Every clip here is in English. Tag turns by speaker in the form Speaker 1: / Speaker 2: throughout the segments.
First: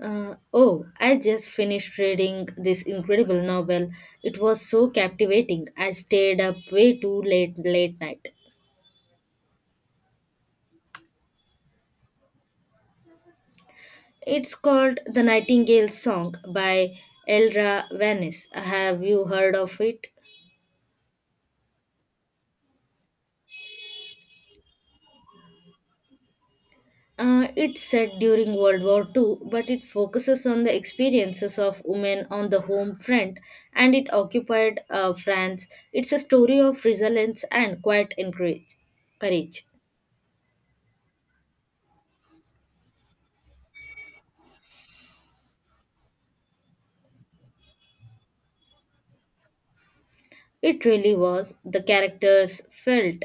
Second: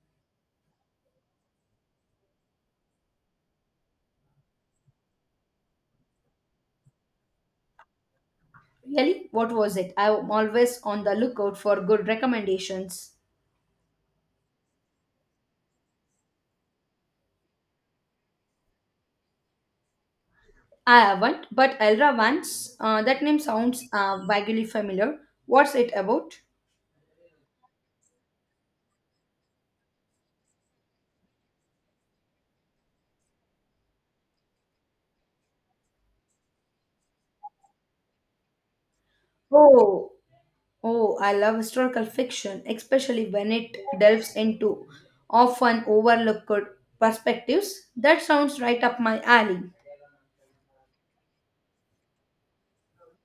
Speaker 1: Oh, I just finished reading this incredible novel. It was so captivating. I stayed up way too late late night.
Speaker 2: Really? What was it? I'm always on the lookout for good recommendations.
Speaker 1: It's called The Nightingale's Song by Elra Vanis. Have you heard of it?
Speaker 2: I haven't, but Elra Vance, that name sounds vaguely familiar. What's it about?
Speaker 1: It's set during World War Two, but it focuses on the experiences of women on the home front and it occupied France. It's a story of resilience and quiet courage.
Speaker 2: Oh, oh, I love historical fiction, especially when it delves into often overlooked perspectives. That sounds right up my alley.
Speaker 1: It really was. The characters felt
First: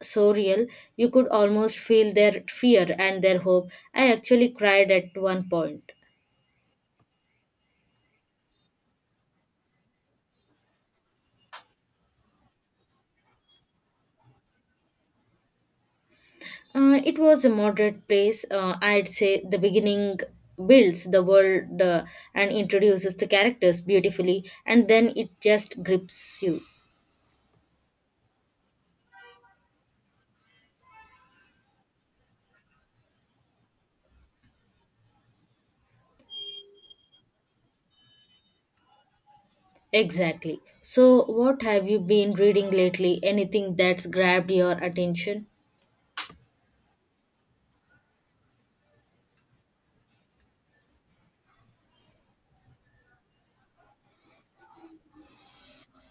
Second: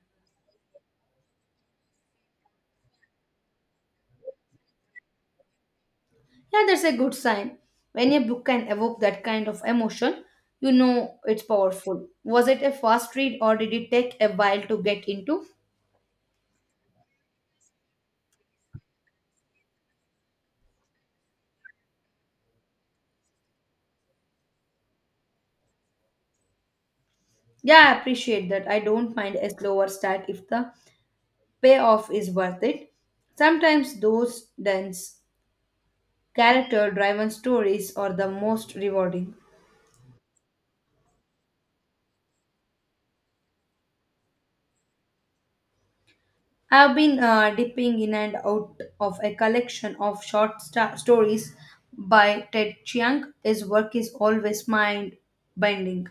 Speaker 1: so real. You could almost feel their fear and their hope. I actually cried at one point.
Speaker 2: Yeah, that's a good sign. When a book can evoke that kind of emotion, you know it's powerful. Was it a fast read or did it take a while to get into?
Speaker 1: It was a moderate place. I'd say the beginning builds the world and introduces the characters beautifully, and then it just grips you.
Speaker 2: Yeah, I appreciate that. I don't mind a slower start if the payoff is worth it. Sometimes those dense character driven stories are the most rewarding.
Speaker 1: Exactly. So, what have you been reading lately? Anything that's grabbed your attention?
Speaker 2: I have been dipping in and out of a collection of short stories by Ted Chiang. His work is always mind bending.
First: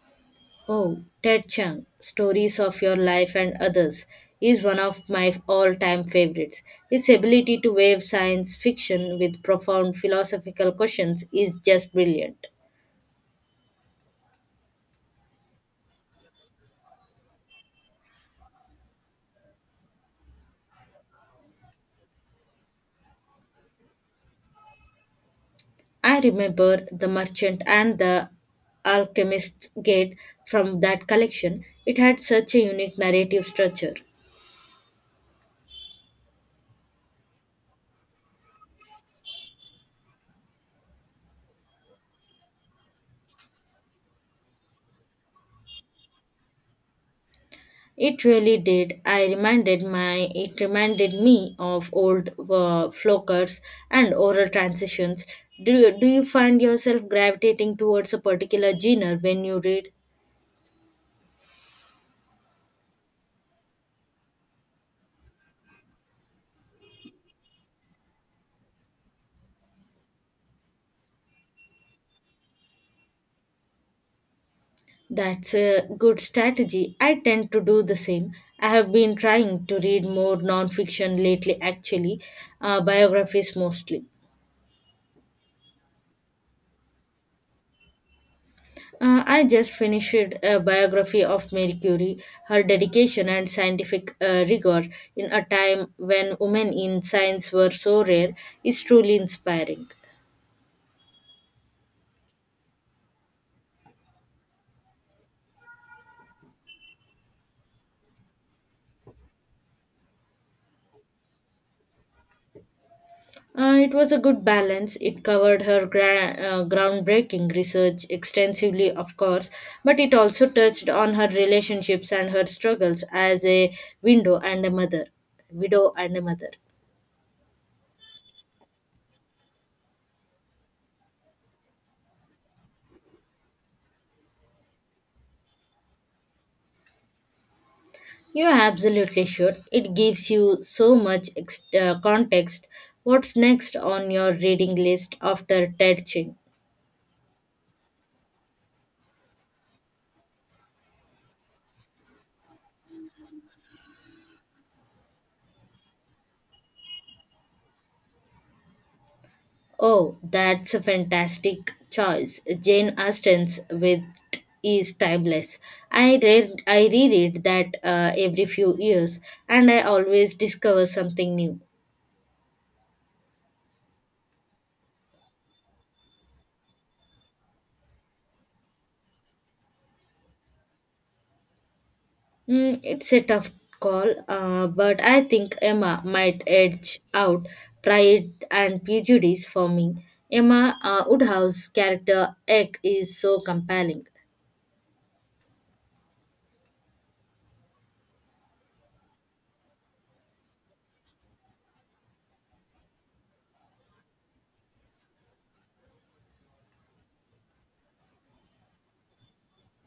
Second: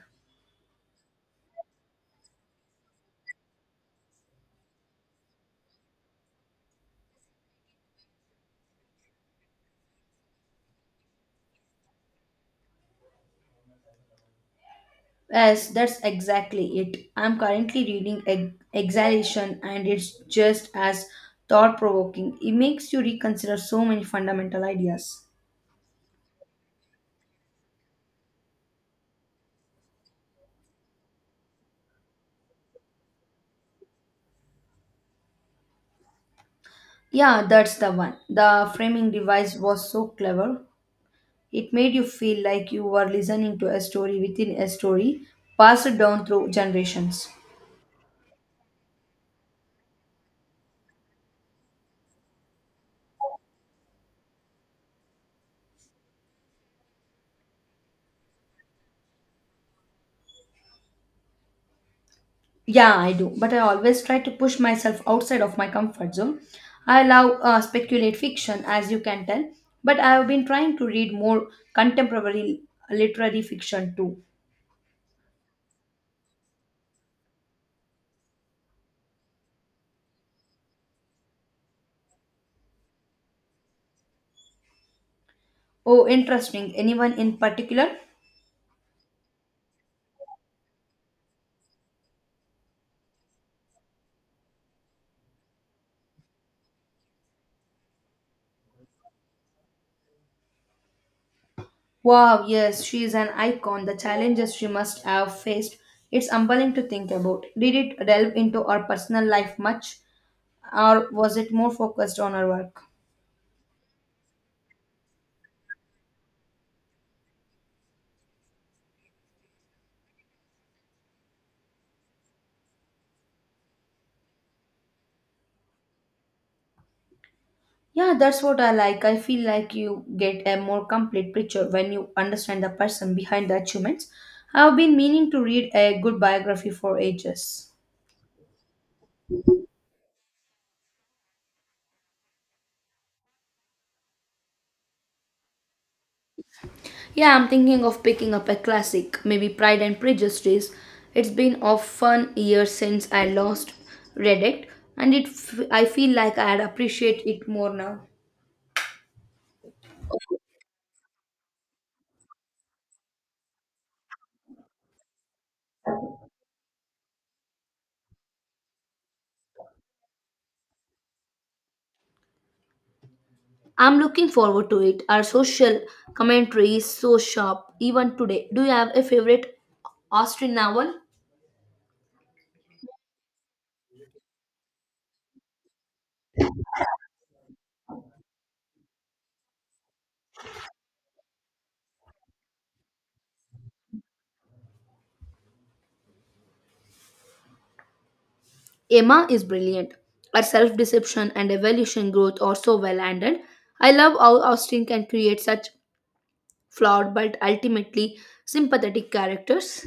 Speaker 1: Oh, Ted Chiang, Stories of Your Life and Others, is one of my all time favorites. His ability to weave science fiction with profound philosophical questions is just brilliant.
Speaker 2: Yes, that's exactly it. I'm currently reading Exhalation, and it's just as thought provoking. It makes you reconsider so many fundamental ideas.
Speaker 1: I remember The Merchant and the Alchemist's Gate from that collection. It had such a unique narrative structure.
Speaker 2: Yeah, that's the one. The framing device was so clever. It made you feel like you were listening to a story within a story, passed down through generations.
Speaker 1: It really did. I reminded my it reminded me of old flokers and oral transitions. Do you find yourself gravitating towards a particular genre when you read?
Speaker 2: Yeah, I do, but I always try to push myself outside of my comfort zone. I love speculate fiction, as you can tell, but I have been trying to read more contemporary literary fiction too.
Speaker 1: That's a good strategy. I tend to do the same. I have been trying to read more non-fiction lately actually, biographies mostly.
Speaker 2: Oh, interesting. Anyone in particular?
Speaker 1: I just finished a biography of Marie Curie, her dedication and scientific rigor in a time when women in science were so rare is truly inspiring.
Speaker 2: Wow, yes, she is an icon. The challenges she must have faced. It's humbling to think about. Did it delve into her personal life much, or was it more focused on her work?
Speaker 1: It was a good balance. It covered her groundbreaking research extensively, of course, but it also touched on her relationships and her struggles as a window and a mother, widow and a mother.
Speaker 2: Yeah, that's what I like. I feel like you get a more complete picture when you understand the person behind the achievements. I've been meaning to read a good biography for ages.
Speaker 1: You absolutely should. It gives you so much context. What's next on your reading list after Ted Ching?
Speaker 2: Yeah, I'm thinking of picking up a classic, maybe Pride and Prejudice. It's been a fun year since I last read it, and I feel like I'd appreciate it more now.
Speaker 1: Oh, that's a fantastic choice. Jane Austen's Wit is timeless. I reread that every few years, and I always discover something new.
Speaker 2: I'm looking forward to it. Our social commentary is so sharp, even today. Do you have a favorite Austrian novel?
Speaker 1: Mm, it's a tough call, but I think Emma might edge out Pride and Prejudice for me. Emma Woodhouse's character Egg is so compelling.
Speaker 2: Emma is brilliant. Her self deception and evolution growth are so well handled. I love how Austin can create such flawed but ultimately sympathetic characters.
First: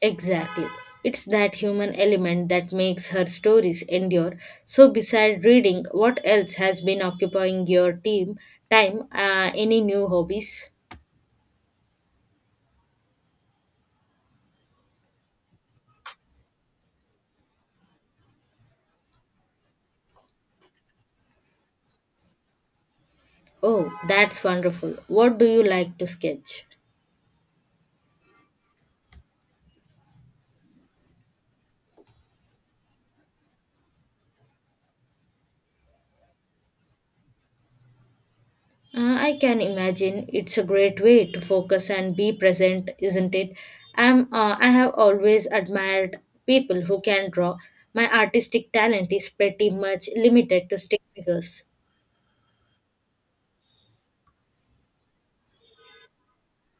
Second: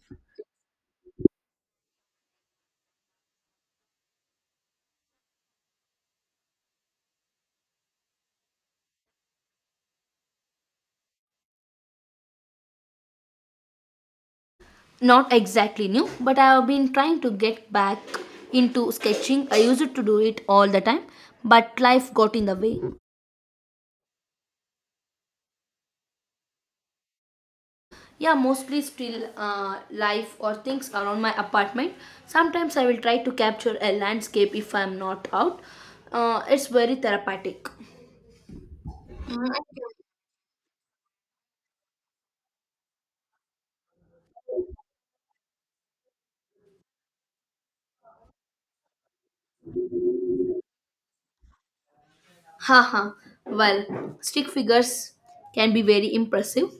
Speaker 1: Exactly. It's that human element that makes her stories endure. So, besides reading, what else has been occupying your team time? Any new hobbies?
Speaker 2: Not exactly new, but I have been trying to get back into sketching. I used to do it all the time, but life got in the way.
Speaker 1: Oh, that's wonderful. What do you like to sketch?
Speaker 2: Yeah, mostly still life or things around my apartment. Sometimes I will try to capture a landscape if I'm not out. It's very therapeutic.
Speaker 1: I
Speaker 2: Mm.
Speaker 1: can imagine it's a great way to focus and be present, isn't it? I have always admired people who can draw. My artistic talent is pretty much limited to stick figures.
Speaker 2: Haha, well, stick figures can be very impressive.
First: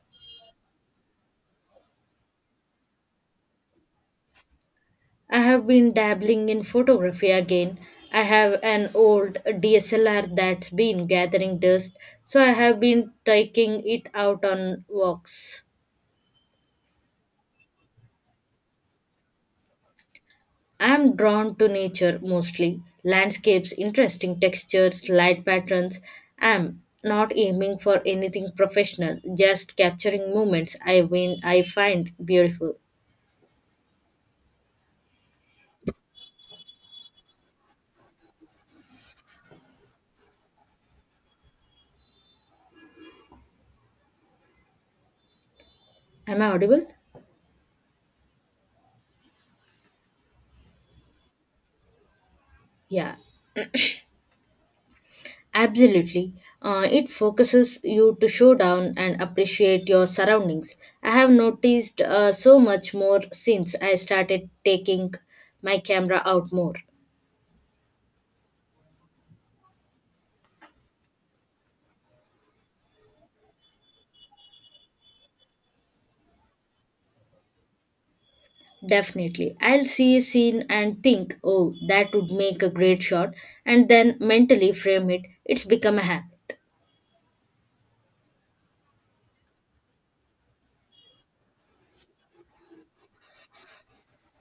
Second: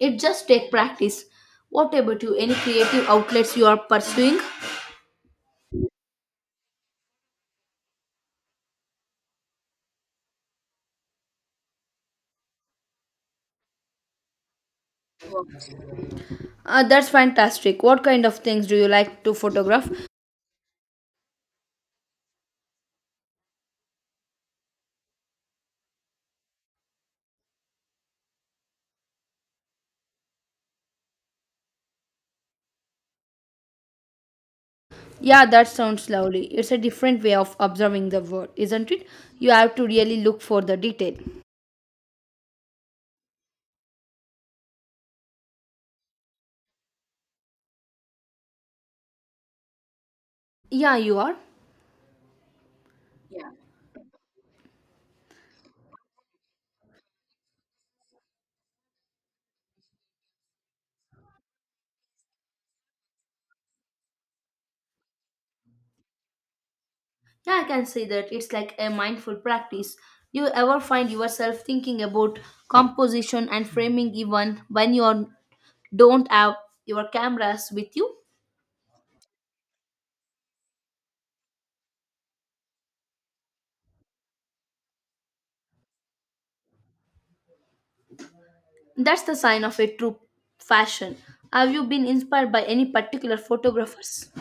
Speaker 2: It just take practice. What about you? Any creative outlets you are pursuing?
Speaker 1: I have been dabbling in photography again. I have an old DSLR that's been gathering dust, so I have been taking it out on walks.
Speaker 2: That's fantastic. What kind of things do you like to photograph?
Speaker 1: I'm drawn to nature mostly. Landscapes, interesting textures, light patterns. I'm not aiming for anything professional, just capturing moments I find beautiful.
Speaker 2: Yeah, that sounds lovely. It's a different way of observing the world, isn't it? You have to really look for the detail.
Speaker 1: Am I audible?
Speaker 2: Yeah, you are.
Speaker 1: Yeah.
Speaker 2: Yeah.
Speaker 1: Absolutely. It focuses you to show down and appreciate your surroundings. I have noticed so much more since I started taking my camera out more.
Speaker 2: Yeah, I can say that it's like a mindful practice. Do you ever find yourself thinking about composition and framing even when you are don't have your cameras with you?
Speaker 1: Definitely. I'll see a scene and think, oh, that would make a great shot, and then mentally frame it. It's become a habit.
Speaker 2: That's the sign of a true fashion. Have you been inspired by any particular photographers?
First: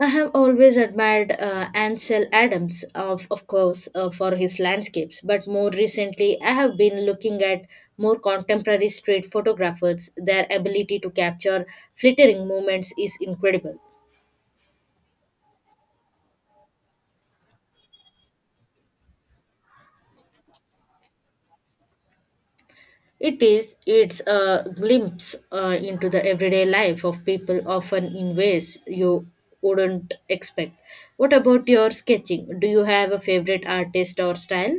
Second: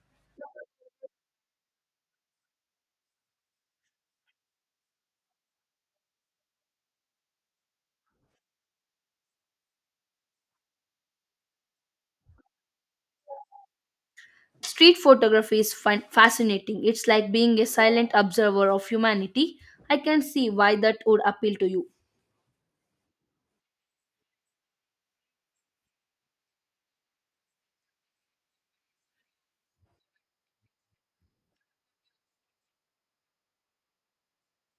Speaker 1: I have always admired Ansel Adams, of course, for his landscapes, but more recently, I have been looking at more contemporary street photographers. Their ability to capture flittering moments is incredible.
Speaker 2: Street photography is fascinating. It's like being a silent observer of humanity. I can see why that would appeal to you.
Speaker 1: It's a glimpse into the everyday life of people, often in ways you wouldn't expect. What about your sketching? Do you have a favorite artist or style?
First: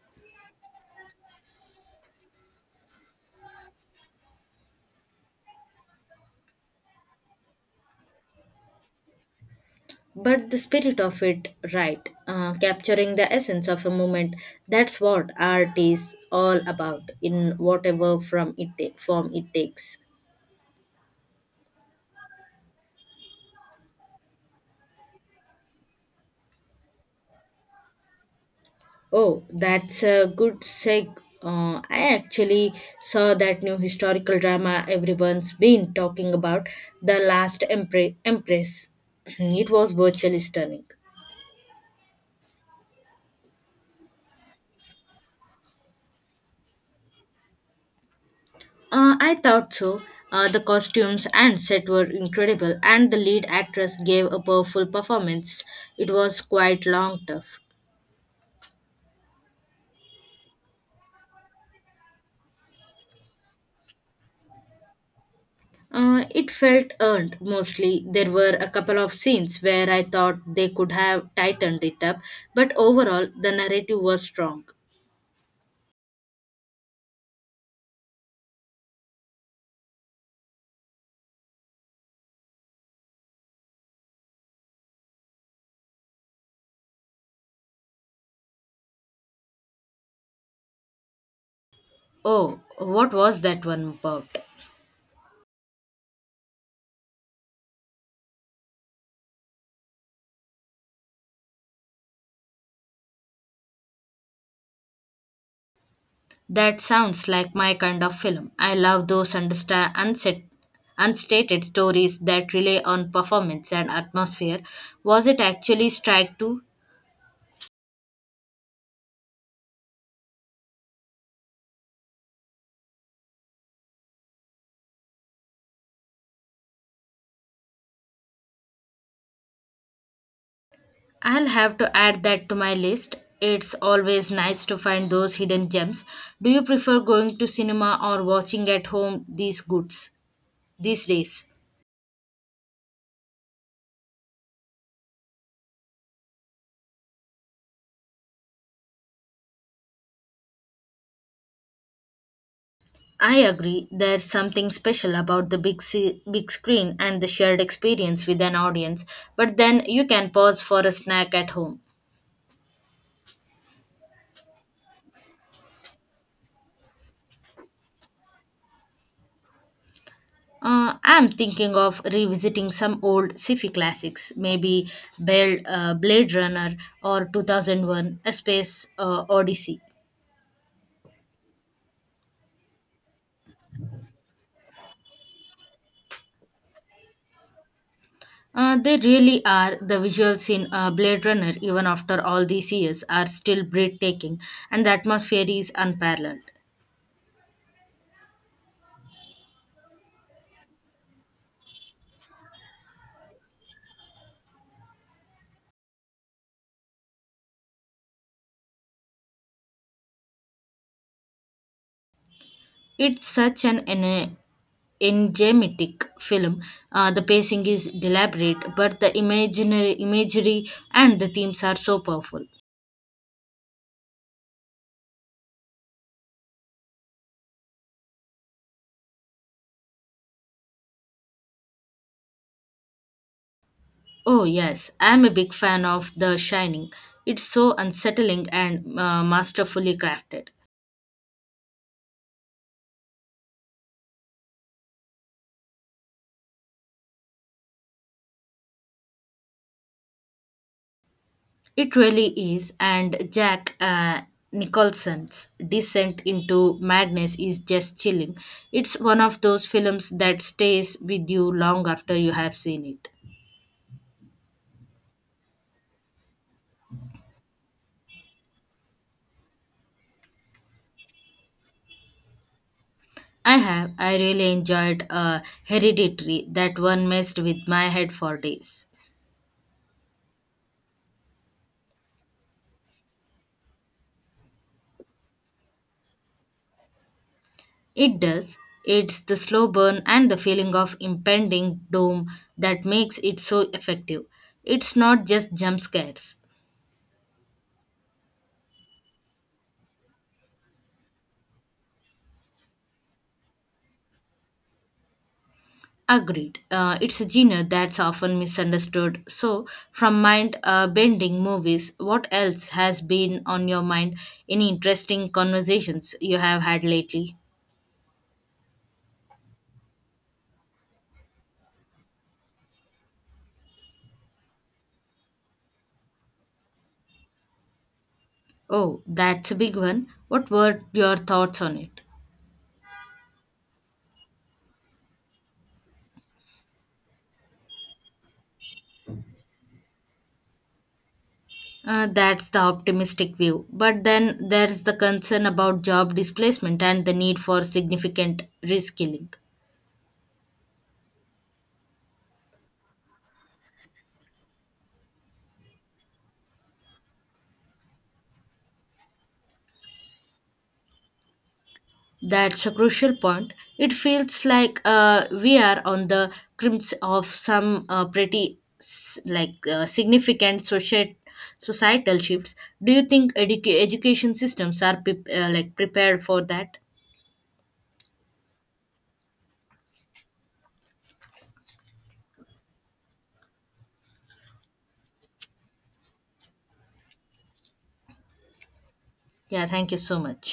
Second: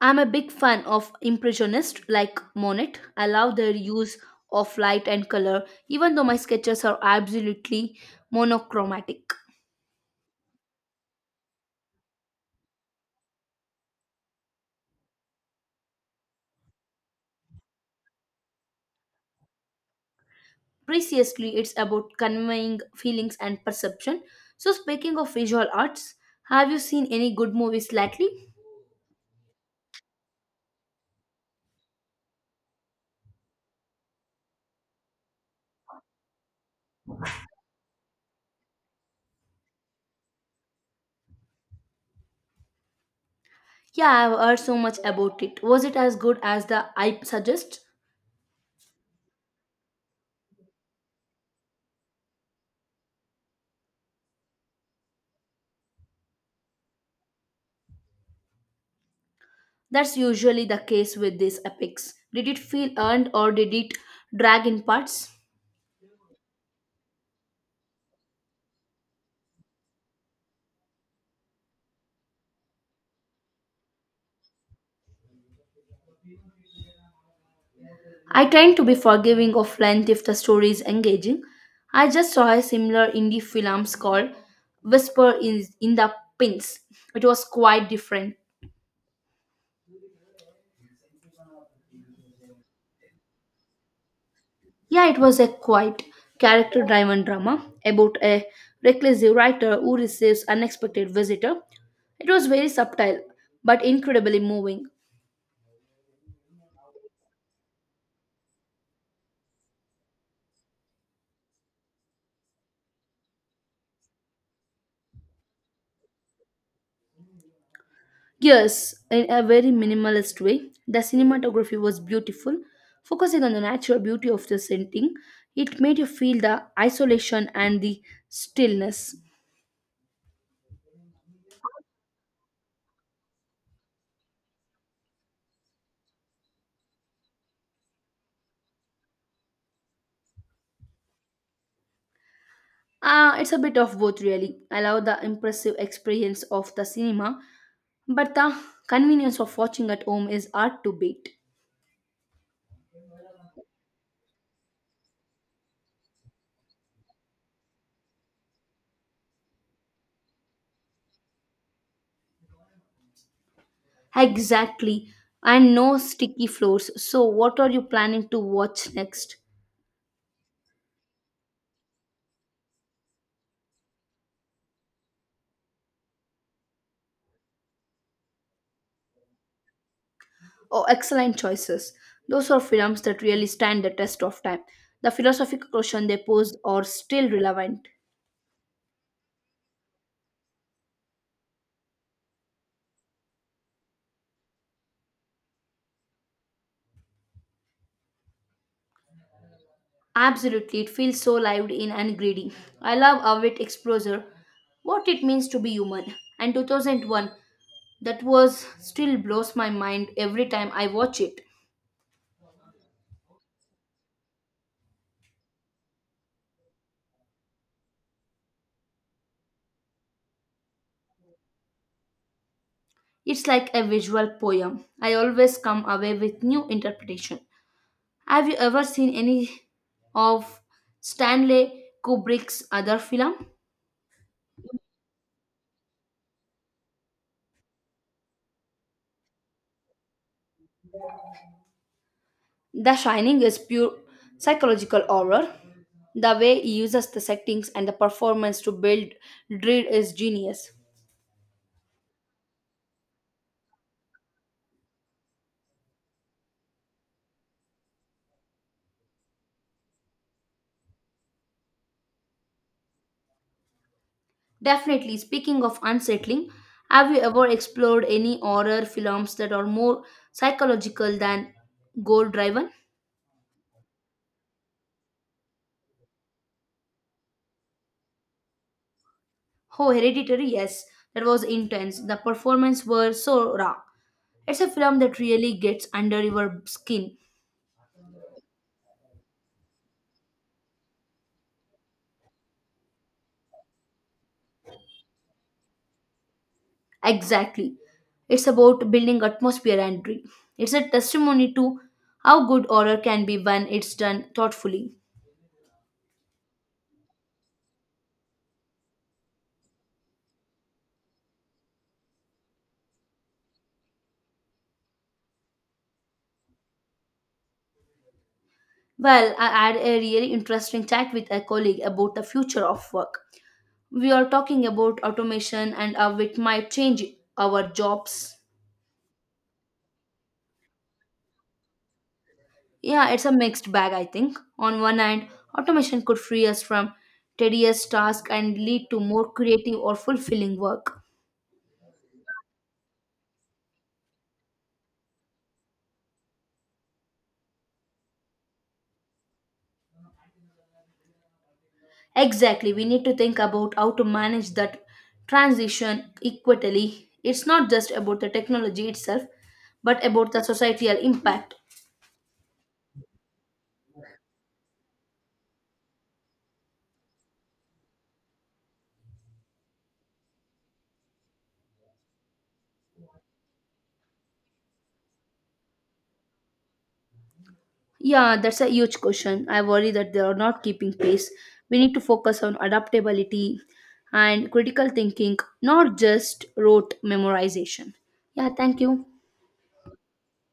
Speaker 2: I'm a big fan of impressionists like Monet. I love their use of light and color even though my sketches are absolutely monochromatic.
Speaker 1: But the spirit of it, right? Capturing the essence of a moment. That's what art is all about, in whatever form it takes.
Speaker 2: Preciously, it's about conveying feelings and perception. So, speaking of visual arts, have you seen any good movies lately?
Speaker 1: Oh, that's a good seg. I actually saw that new historical drama everyone's been talking about, The Last Empress. It was virtually stunning.
Speaker 2: Yeah, I've heard so much about it. Was it as good as the hype suggests?
Speaker 1: I thought so. The costumes and set were incredible, and the lead actress gave a powerful performance. It was quite long, tough.
Speaker 2: That's usually the case with these epics. Did it feel earned or did it drag in parts?
Speaker 1: It felt earned mostly. There were a couple of scenes where I thought they could have tightened it up, but overall the narrative was strong.
Speaker 2: I tend to be forgiving of length if the story is engaging. I just saw a similar indie film called Whisper in the Pins. It was quite different.
Speaker 1: Oh, what was that one about?
Speaker 2: Yeah, it was a quite character driven drama about a reclusive writer who receives unexpected visitor. It was very subtle but incredibly moving.
Speaker 1: That sounds like my kind of film. I love those unstated stories that rely on performance and atmosphere. Was it actually Strike 2?
Speaker 2: Yes, in a very minimalist way, the cinematography was beautiful, focusing on the natural beauty of the setting. It made you feel the isolation and the stillness.
Speaker 1: I'll have to add that to my list. It's always nice to find those hidden gems. Do you prefer going to cinema or watching at home these days?
Speaker 2: Ah, it's a bit of both really. I love the impressive experience of the cinema, but the convenience of watching at home is hard to beat.
Speaker 1: I agree. There's something special about the big screen and the shared experience with an audience. But then you can pause for a snack at home.
Speaker 2: Exactly. And no sticky floors. So, what are you planning to watch next?
Speaker 1: I'm thinking of revisiting some old sci-fi classics, maybe Blade Runner or 2001: A Space Odyssey.
Speaker 2: Oh, excellent choices. Those are films that really stand the test of time. The philosophical question they posed are still relevant.
Speaker 1: They really are. The visuals in Blade Runner, even after all these years, are still breathtaking, and the atmosphere is unparalleled.
Speaker 2: Absolutely, it feels so lived in and greedy. I love Avit Exposure, what it means to be human. And 2001, that was still blows my mind every time I watch it.
Speaker 1: It's such an enigmatic film. The pacing is deliberate, but the imaginary imagery and the themes are so powerful.
Speaker 2: It's like a visual poem. I always come away with new interpretation. Have you ever seen any of Stanley Kubrick's other film?
Speaker 1: Oh yes, I am a big fan of The Shining. It's so unsettling and masterfully crafted.
Speaker 2: The Shining is pure psychological horror. The way he uses the settings and the performance to build dread is genius.
Speaker 1: It really is, and Jack Nicholson's descent into madness is just chilling. It's one of those films that stays with you long after you have seen it.
Speaker 2: Definitely, speaking of unsettling, have you ever explored any horror films that are more psychological than goal driven?
Speaker 1: I have. I really enjoyed Hereditary. That one messed with my head for days.
Speaker 2: Oh, Hereditary, yes, that was intense. The performance were so raw. It's a film that really gets under your skin.
Speaker 1: It does. It's the slow burn and the feeling of impending doom that makes it so effective. It's not just jump scares.
Speaker 2: Exactly. It's about building atmosphere and dream. It's a testimony to how good horror can be when it's done thoughtfully.
Speaker 1: Agreed. It's a genre that's often misunderstood. So, from mind bending movies, what else has been on your mind? Any interesting conversations you have had lately?
Speaker 2: Well, I had a really interesting chat with a colleague about the future of work. We are talking about automation and how it might change our jobs.
Speaker 1: Oh, that's a big one. What were your thoughts on it?
Speaker 2: Yeah, it's a mixed bag, I think. On one hand, automation could free us from tedious tasks and lead to more creative or fulfilling work.
Speaker 1: That's the optimistic view. But then there's the concern about job displacement and the need for significant reskilling.
Speaker 2: Exactly, we need to think about how to manage that transition equitably. It's not just about the technology itself, but about the societal impact.
Speaker 1: That's a crucial point. It feels like we are on the crimps of some pretty significant social societal shifts. Do you think education systems are prepared for that?
Speaker 2: Yeah, that's a huge question. I worry that they are not keeping pace. We need to focus on adaptability and critical thinking, not just rote memorization. Yeah, thank you.
Speaker 1: Yeah, thank you so much.